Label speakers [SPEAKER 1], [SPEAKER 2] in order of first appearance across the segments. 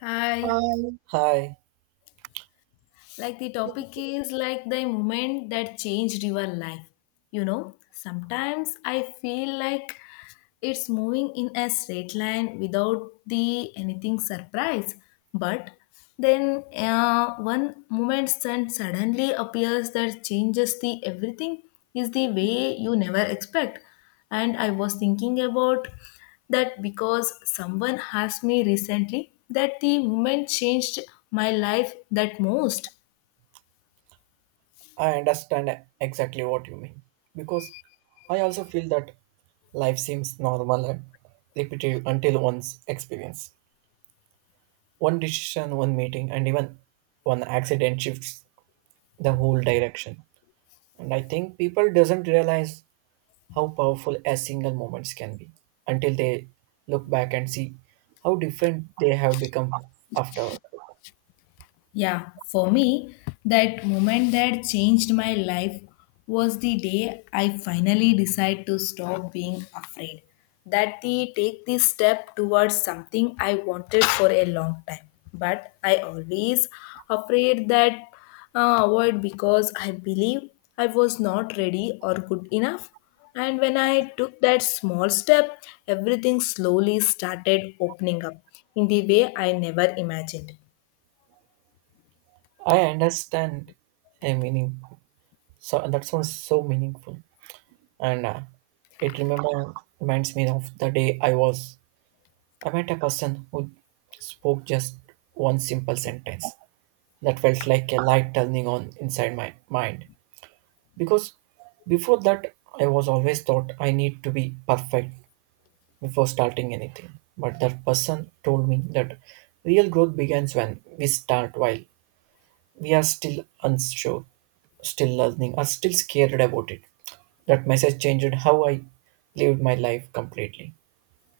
[SPEAKER 1] Hi,
[SPEAKER 2] Hi. Hi.
[SPEAKER 1] like the topic is like the moment that changed your life. Sometimes I feel like it's moving in a straight line without the anything surprise. But then one moment suddenly appears that changes the everything is the way you never expect. And I was thinking about that because someone asked me recently that the moment changed my life that most.
[SPEAKER 2] I understand exactly what you mean, because I also feel that life seems normal and repetitive until one's experience. One decision, one meeting, and even one accident shifts the whole direction. And I think people doesn't realize how powerful a single moments can be until they look back and see how different they have become after.
[SPEAKER 1] Yeah, for me, that moment that changed my life was the day I finally decided to stop being afraid. That the take this step towards something I wanted for a long time. But I always afraid that avoid because I believe I was not ready or good enough. And when I took that small step, everything slowly started opening up in the way I never imagined.
[SPEAKER 2] I understand a meaning. So that sounds so meaningful. And it remember Reminds me of the day I met a person who spoke just one simple sentence that felt like a light turning on inside my mind, because before that I was always thought I need to be perfect before starting anything, but that person told me that real growth begins when we start while we are still unsure, still learning, are still scared about it. That message changed how I lived my life completely.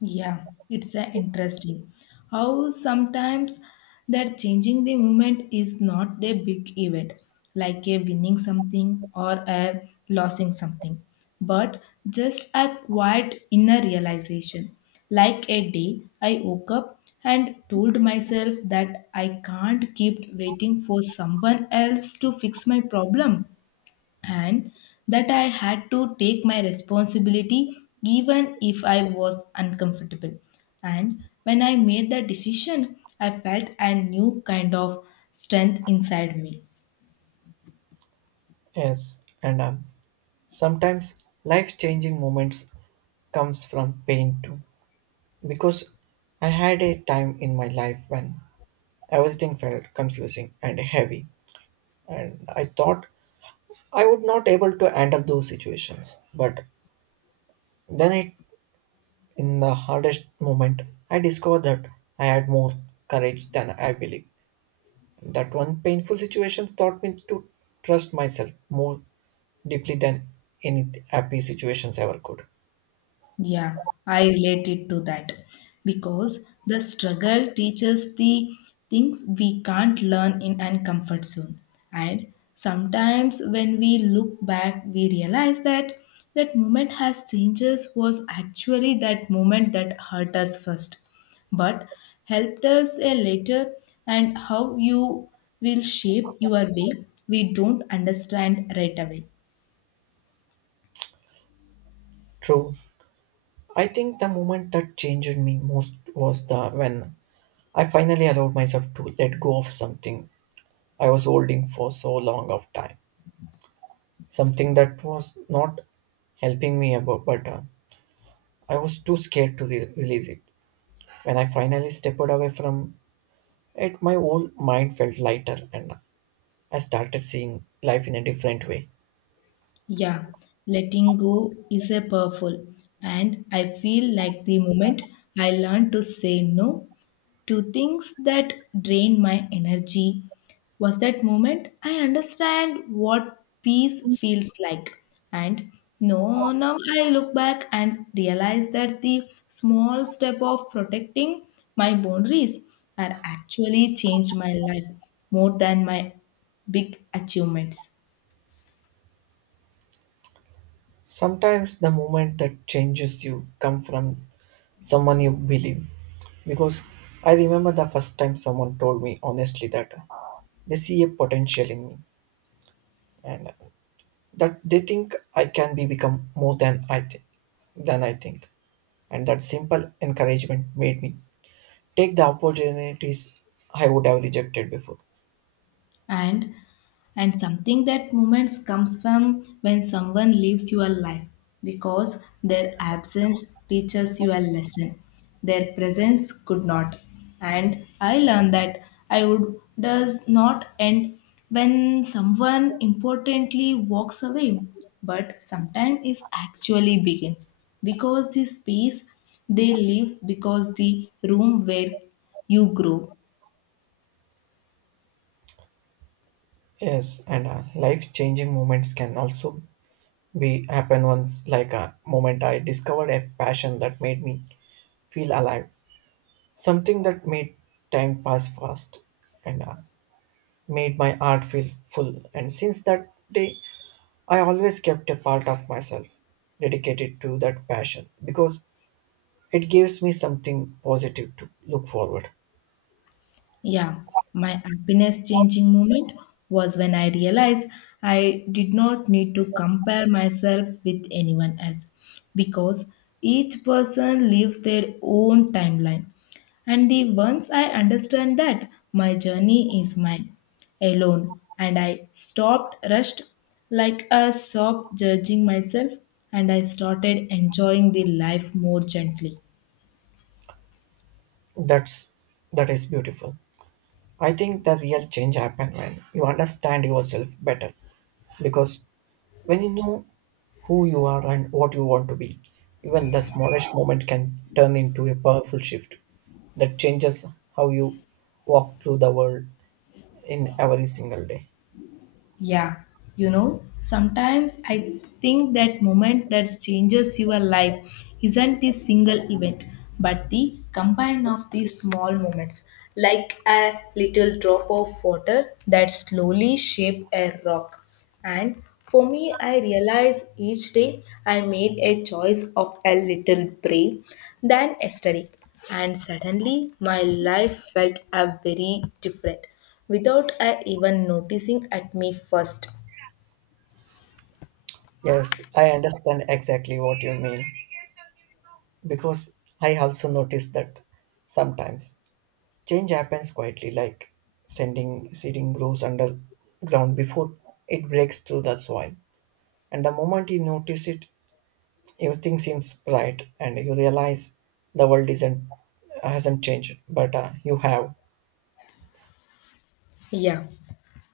[SPEAKER 1] Yeah, it's interesting how sometimes that changing the movement is not a big event, like a winning something or a losing something, but just a quiet inner realization. Like a day, I woke up and told myself that I can't keep waiting for someone else to fix my problem, and that I had to take my responsibility even if I was uncomfortable. And when I made that decision, I felt a new kind of strength inside me.
[SPEAKER 2] Yes, and sometimes life-changing moments comes from pain too, because I had a time in my life when everything felt confusing and heavy, and I thought I would not able to handle those situations. But then, it in the hardest moment, I discovered that I had more courage than I believed. That one painful situation taught me to trust myself more deeply than any happy situations ever could.
[SPEAKER 1] Yeah, I related to that because the struggle teaches the things we can't learn in an comfort zone. And sometimes when we look back, we realize that that moment has changes was actually that moment that hurt us first, but helped us a later. And how you will shape your way, we don't understand right away.
[SPEAKER 2] True. I think the moment that changed me most was the when I finally allowed myself to let go of something I was holding for so long of time. Something that was not helping me about, but I was too scared to release it. When I finally stepped away from it, my whole mind felt lighter and I started seeing life in a different way.
[SPEAKER 1] Yeah, letting go is a powerful, and I feel like the moment I learned to say no to things that drain my energy was that moment I understand what peace feels like. And no, now I look back and realize that the small step of protecting my boundaries had actually changed my life more than my big achievements.
[SPEAKER 2] Sometimes the moment that changes you come from someone you believe. Because I remember the first time someone told me honestly that they see a potential in me, and that they think I can be become more than I think than I think. And that simple encouragement made me take the opportunities I would have rejected before.
[SPEAKER 1] and and something that moments comes from when someone leaves your life because their absence teaches you a lesson their presence could not, and I learned that I would does not end when someone importantly walks away, but sometimes it actually begins because the space they leaves because the room where you grow.
[SPEAKER 2] Yes, and life changing moments can also we happened once, like a moment I discovered a passion that made me feel alive, something that made time pass fast, and made my heart feel full. And since that day I always kept a part of myself dedicated to that passion, because it gives me something positive to look forward.
[SPEAKER 1] Yeah, my happiness changing moment was when I realized I did not need to compare myself with anyone else because each person lives their own timeline. And the once I understand that my journey is mine alone and I stopped rushed, like a stop judging myself, and I started enjoying the life more gently.
[SPEAKER 2] that's that is beautiful. I think the real change happen when you understand yourself better, because when you know who you are and what you want to be, even the smallest moment can turn into a powerful shift that changes how you walk through the world in every single day.
[SPEAKER 1] Yeah, sometimes I think that moment that changes your life isn't the single event, but the combine of these small moments, like a little drop of water that slowly shape a rock. And for me, I realize each day I made a choice of a little brave than yesterday. And suddenly my life felt a very different without I even noticing at me first.
[SPEAKER 2] Yes, I understand exactly what you mean, because I also notice that sometimes change happens quietly, like sending seeding grows underground before it breaks through the soil. And the moment you notice it, everything seems bright and you realize the world isn't hasn't changed, but you have.
[SPEAKER 1] Yeah.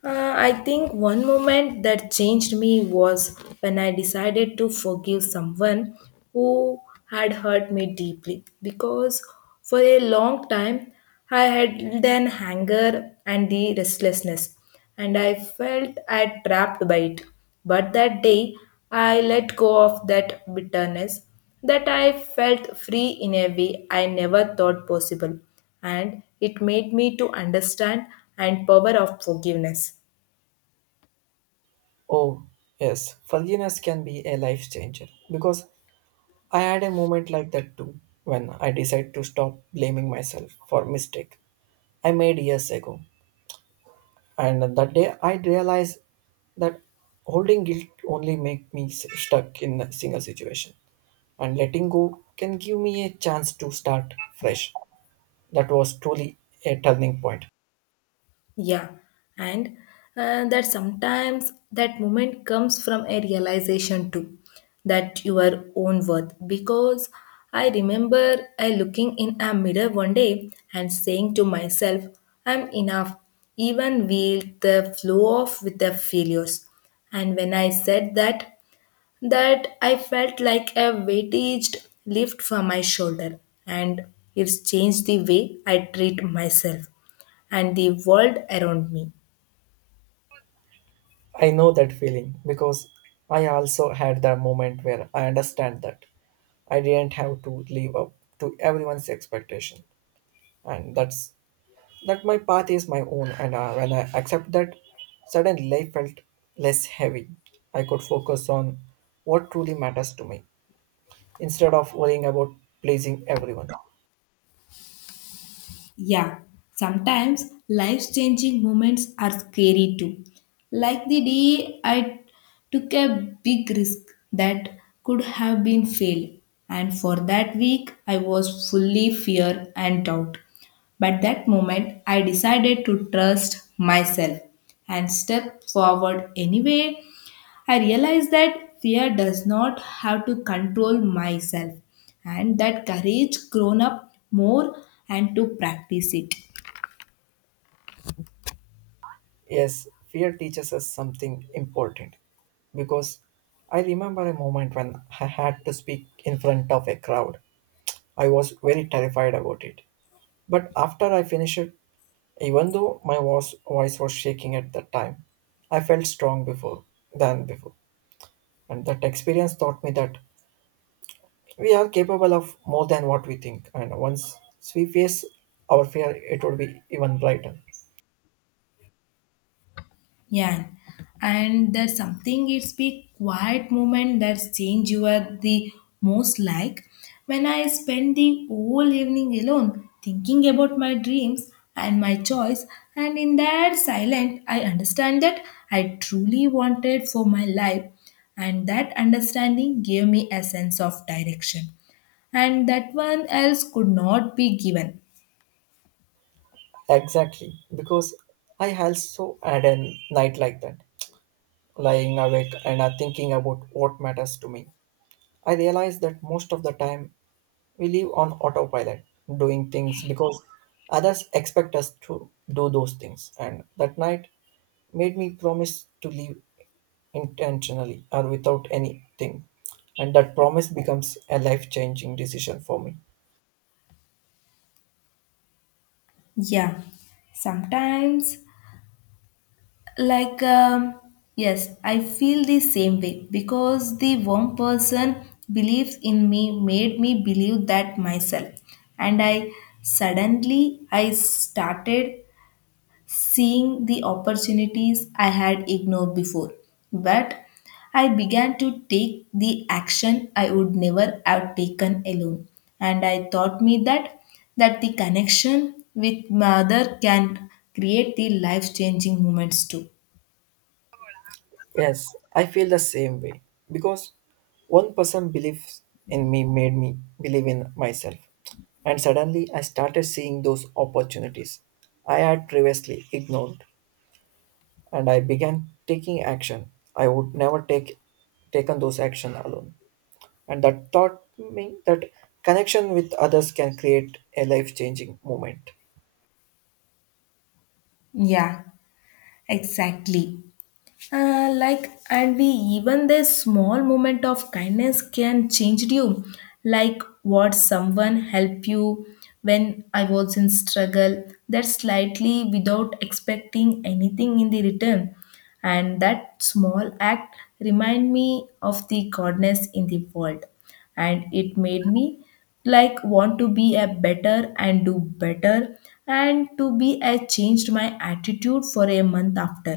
[SPEAKER 1] I think one moment that changed me was when I decided to forgive someone who had hurt me deeply, because for a long time I had hidden anger and the restlessness, and I felt I trapped by it. But that day I let go of that bitterness that I felt free in a way I never thought possible, and it made me to understand and power of forgiveness.
[SPEAKER 2] Oh, yes, forgiveness can be a life changer, because I had a moment like that too, when I decided to stop blaming myself for mistake I made years ago. And that day I realized that holding guilt only make me stuck in a single situation, and letting go can give me a chance to start fresh. That was truly a turning point.
[SPEAKER 1] Yeah, and that sometimes that moment comes from a realization too, that your own worth, because I remember I looking in a mirror one day and saying to myself, I'm enough, even with the flow of with the failures. And when I said that, that I felt like a weightage lift from my shoulder, and it's changed the way I treat myself and the world around me.
[SPEAKER 2] I know that feeling, because I also had the moment where I understand that I didn't have to live up to everyone's expectation, and that my path is my own. And when I accept that, suddenly life felt less heavy. I could focus on what truly matters to me instead of worrying about pleasing everyone.
[SPEAKER 1] Yeah, sometimes life changing moments are scary too. Like the day I took a big risk that could have been failed, and for that week I was fully fear and doubt. But that moment I decided to trust myself and step forward anyway, I realized that fear does not have to control myself, and that courage grown up more and to practice it.
[SPEAKER 2] Yes, fear teaches us something important, because I remember a moment when I had to speak in front of a crowd. I was very terrified about it. But after I finished, even though my voice was shaking at that time, I felt strong before than before. And that experience taught me that we are capable of more than what we think. And once we face our fear, it would be even brighter.
[SPEAKER 1] Yeah, and there's something it's be quiet moment that's change you are the most like. When I spend the whole evening alone thinking about my dreams and my choice, and in that silence, I understand that I truly wanted for my life, and that understanding gave me a sense of direction and that one else could not be given.
[SPEAKER 2] Exactly, because I also had a night like that, lying awake and thinking about what matters to me. I realized that most of the time we live on autopilot, doing things because others expect us to do those things. And that night made me promise to live intentionally or without anything. And that promise becomes a life changing decision for me.
[SPEAKER 1] Yeah, sometimes. Like, yes, I feel the same way because the one person believes in me made me believe that myself. And I suddenly I started seeing the opportunities I had ignored before. But I began to take the action I would never have taken alone. And I taught me that that the connection with mother can create the life changing moments too.
[SPEAKER 2] Yes, I feel the same way, because one person believes in me made me believe in myself. And suddenly I started seeing those opportunities I had previously ignored. And I began taking action. I would never taken those action alone. And that taught me that connection with others can create a life-changing moment.
[SPEAKER 1] Yeah, exactly. Like and we even this small moment of kindness can change you like what someone help you when I was in struggle that slightly without expecting anything in the return, and that small act remind me of the goodness in the world, and it made me like want to be a better and do better, and to be I changed my attitude for a month after.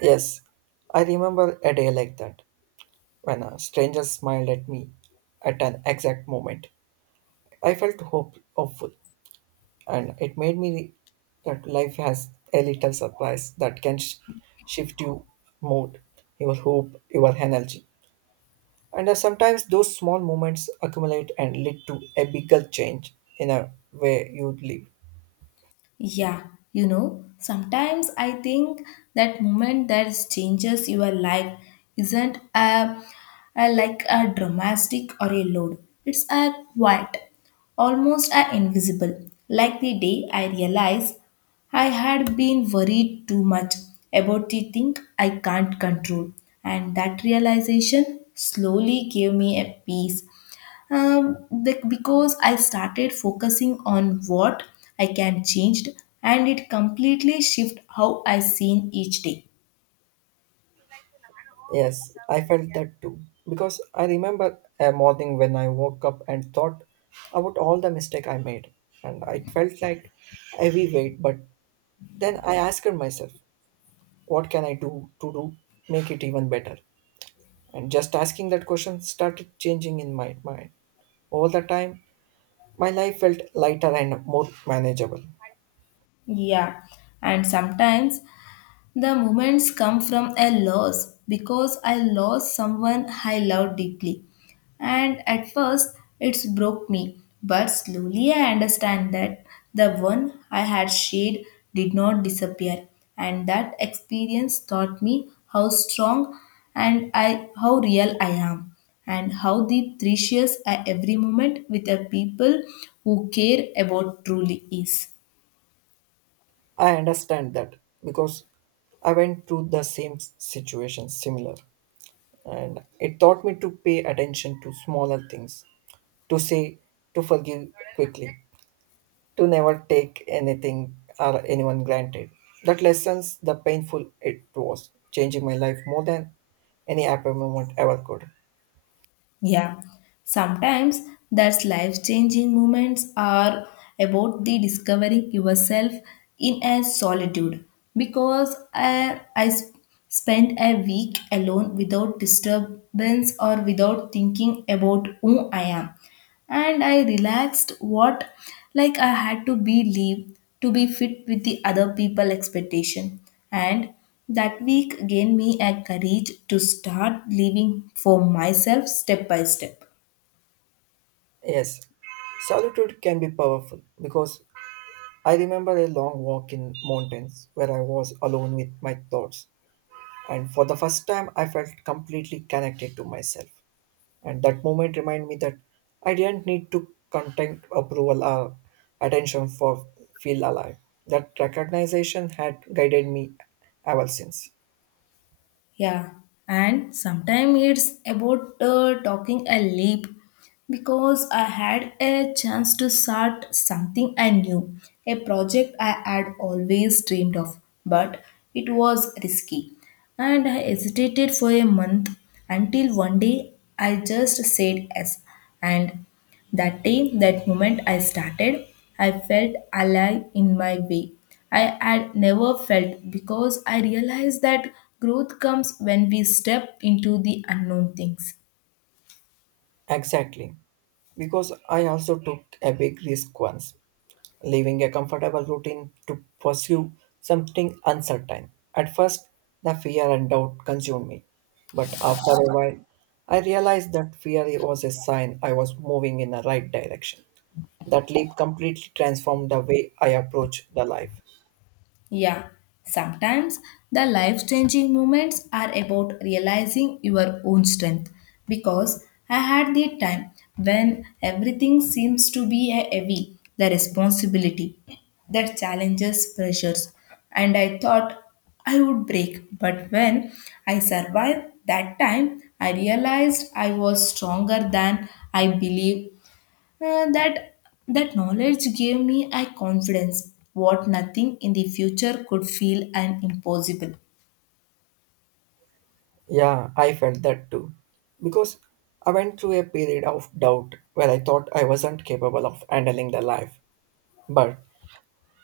[SPEAKER 2] Yes, I remember a day like that, when a stranger smiled at me at an exact moment. I felt hope, hopeful, and it made me that life has a little surprise that can shift your mood, your hope, your energy. And sometimes those small moments accumulate and lead to a bigger change in a way you live.
[SPEAKER 1] Yeah, sometimes I think that moment that changes your life isn't a, like a dramatic or a load. It's a quiet, almost a invisible. Like the day I realized I had been worried too much about the thing I can't control, and that realization slowly gave me a peace, um, because I started focusing on what I can change, and it completely shift how I seen each day.
[SPEAKER 2] Yes, I felt that too. Because I remember a morning when I woke up and thought about all the mistake I made. And it felt like heavy weight. But then I asked myself, what can I do to do make it even better? And just asking that question started changing in my mind. Over the time, my life felt lighter and more manageable.
[SPEAKER 1] Yeah, and sometimes the moments come from a loss because I lost someone I loved deeply. And at first, it's broke me, but slowly I understand that the one I had shared did not disappear, and that experience taught me how strong and I how real I am, and how the precious I every moment with the people who care about truly is.
[SPEAKER 2] I understand that, because I went through the same situation similar, and it taught me to pay attention to smaller things, to say to forgive quickly, to never take anything or anyone granted. That lessons the painful it was, changing my life more than any happy moment ever could.
[SPEAKER 1] Yeah, sometimes that's life changing moments are about the discovering yourself in a solitude because I spent a week alone without disturbance or without thinking about who I am, and I relaxed what like I had to be leave to be fit with the other people expectation, and that week gave me a courage to start living for myself step by step.
[SPEAKER 2] Yes, solitude can be powerful, because I remember a long walk in mountains where I was alone with my thoughts, and for the first time I felt completely connected to myself. And that moment reminded me that I didn't need to contact approval or attention for feel alive. That recognition had guided me ever since.
[SPEAKER 1] Yeah, and sometimes it's about talking a leap because I had a chance to start something I knew, a project I had always dreamed of, but it was risky. And I hesitated for a month until one day I just said yes. And that day, that moment I started, I felt alive in my way. I had never felt because I realized that growth comes when we step into the unknown things.
[SPEAKER 2] Exactly, because I also took a big risk once, leaving a comfortable routine to pursue something uncertain. At first, the fear and doubt consumed me, but after a while, I realized that fear was a sign I was moving in the right direction. That leap completely transformed the way I approach the life.
[SPEAKER 1] Yeah, sometimes the life changing moments are about realizing your own strength, because I had the time when everything seems to be a heavy, the responsibility, the challenges, pressures, and I thought I would break. But when I survived that time, I realized I was stronger than I believed. Uh, that that knowledge gave me a confidence what nothing in the future could feel and impossible.
[SPEAKER 2] Yeah, I felt that too. Because I went through a period of doubt where I thought I wasn't capable of handling the life. But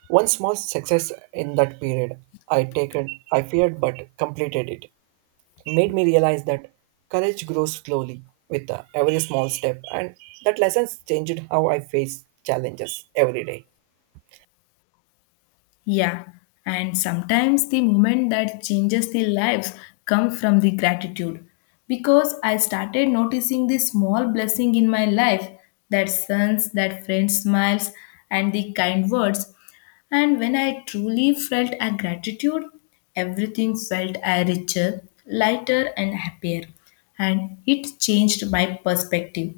[SPEAKER 2] one small success in that period I taken I feared but completed it made me realize that courage grows slowly with every small step, and that lessons changed how I face challenges every day.
[SPEAKER 1] Yeah, and sometimes the moment that changes the lives come from the gratitude. Because I started noticing the small blessing in my life, that suns, that friend smiles, and the kind words. And when I truly felt a gratitude, everything felt a richer, lighter and happier. And it changed my perspective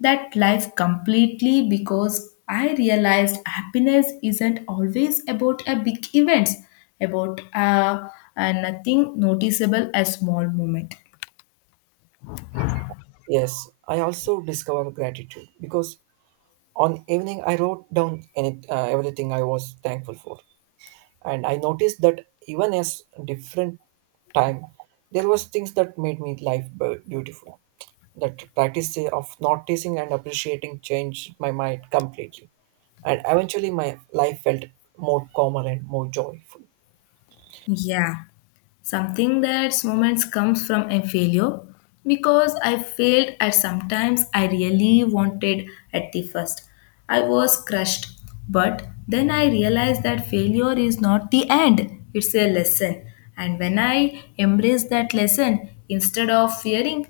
[SPEAKER 1] that life completely because I realized happiness isn't always about a big events, about a nothing noticeable, a small moment.
[SPEAKER 2] Yes, I also discover gratitude, because on evening I wrote down everything I was thankful for, and I noticed that even as different time there was things that made me life beautiful. That practice of noticing and appreciating changed my mind completely, and eventually my life felt more calmer and more joyful.
[SPEAKER 1] Yeah, something that's moments comes from a failure because I failed at sometimes I really wanted at the first. I was crushed, but then I realized that failure is not the end, it's a lesson. And when I embraced that lesson instead of fearing,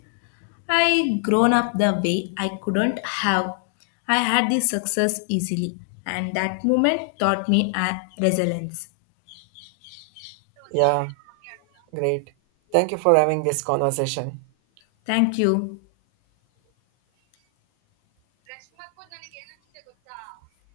[SPEAKER 1] I grown up the way I couldn't have. I had the success easily, and that moment taught me a resilience.
[SPEAKER 2] Yeah, great, thank you for having this conversation.
[SPEAKER 1] Thank you.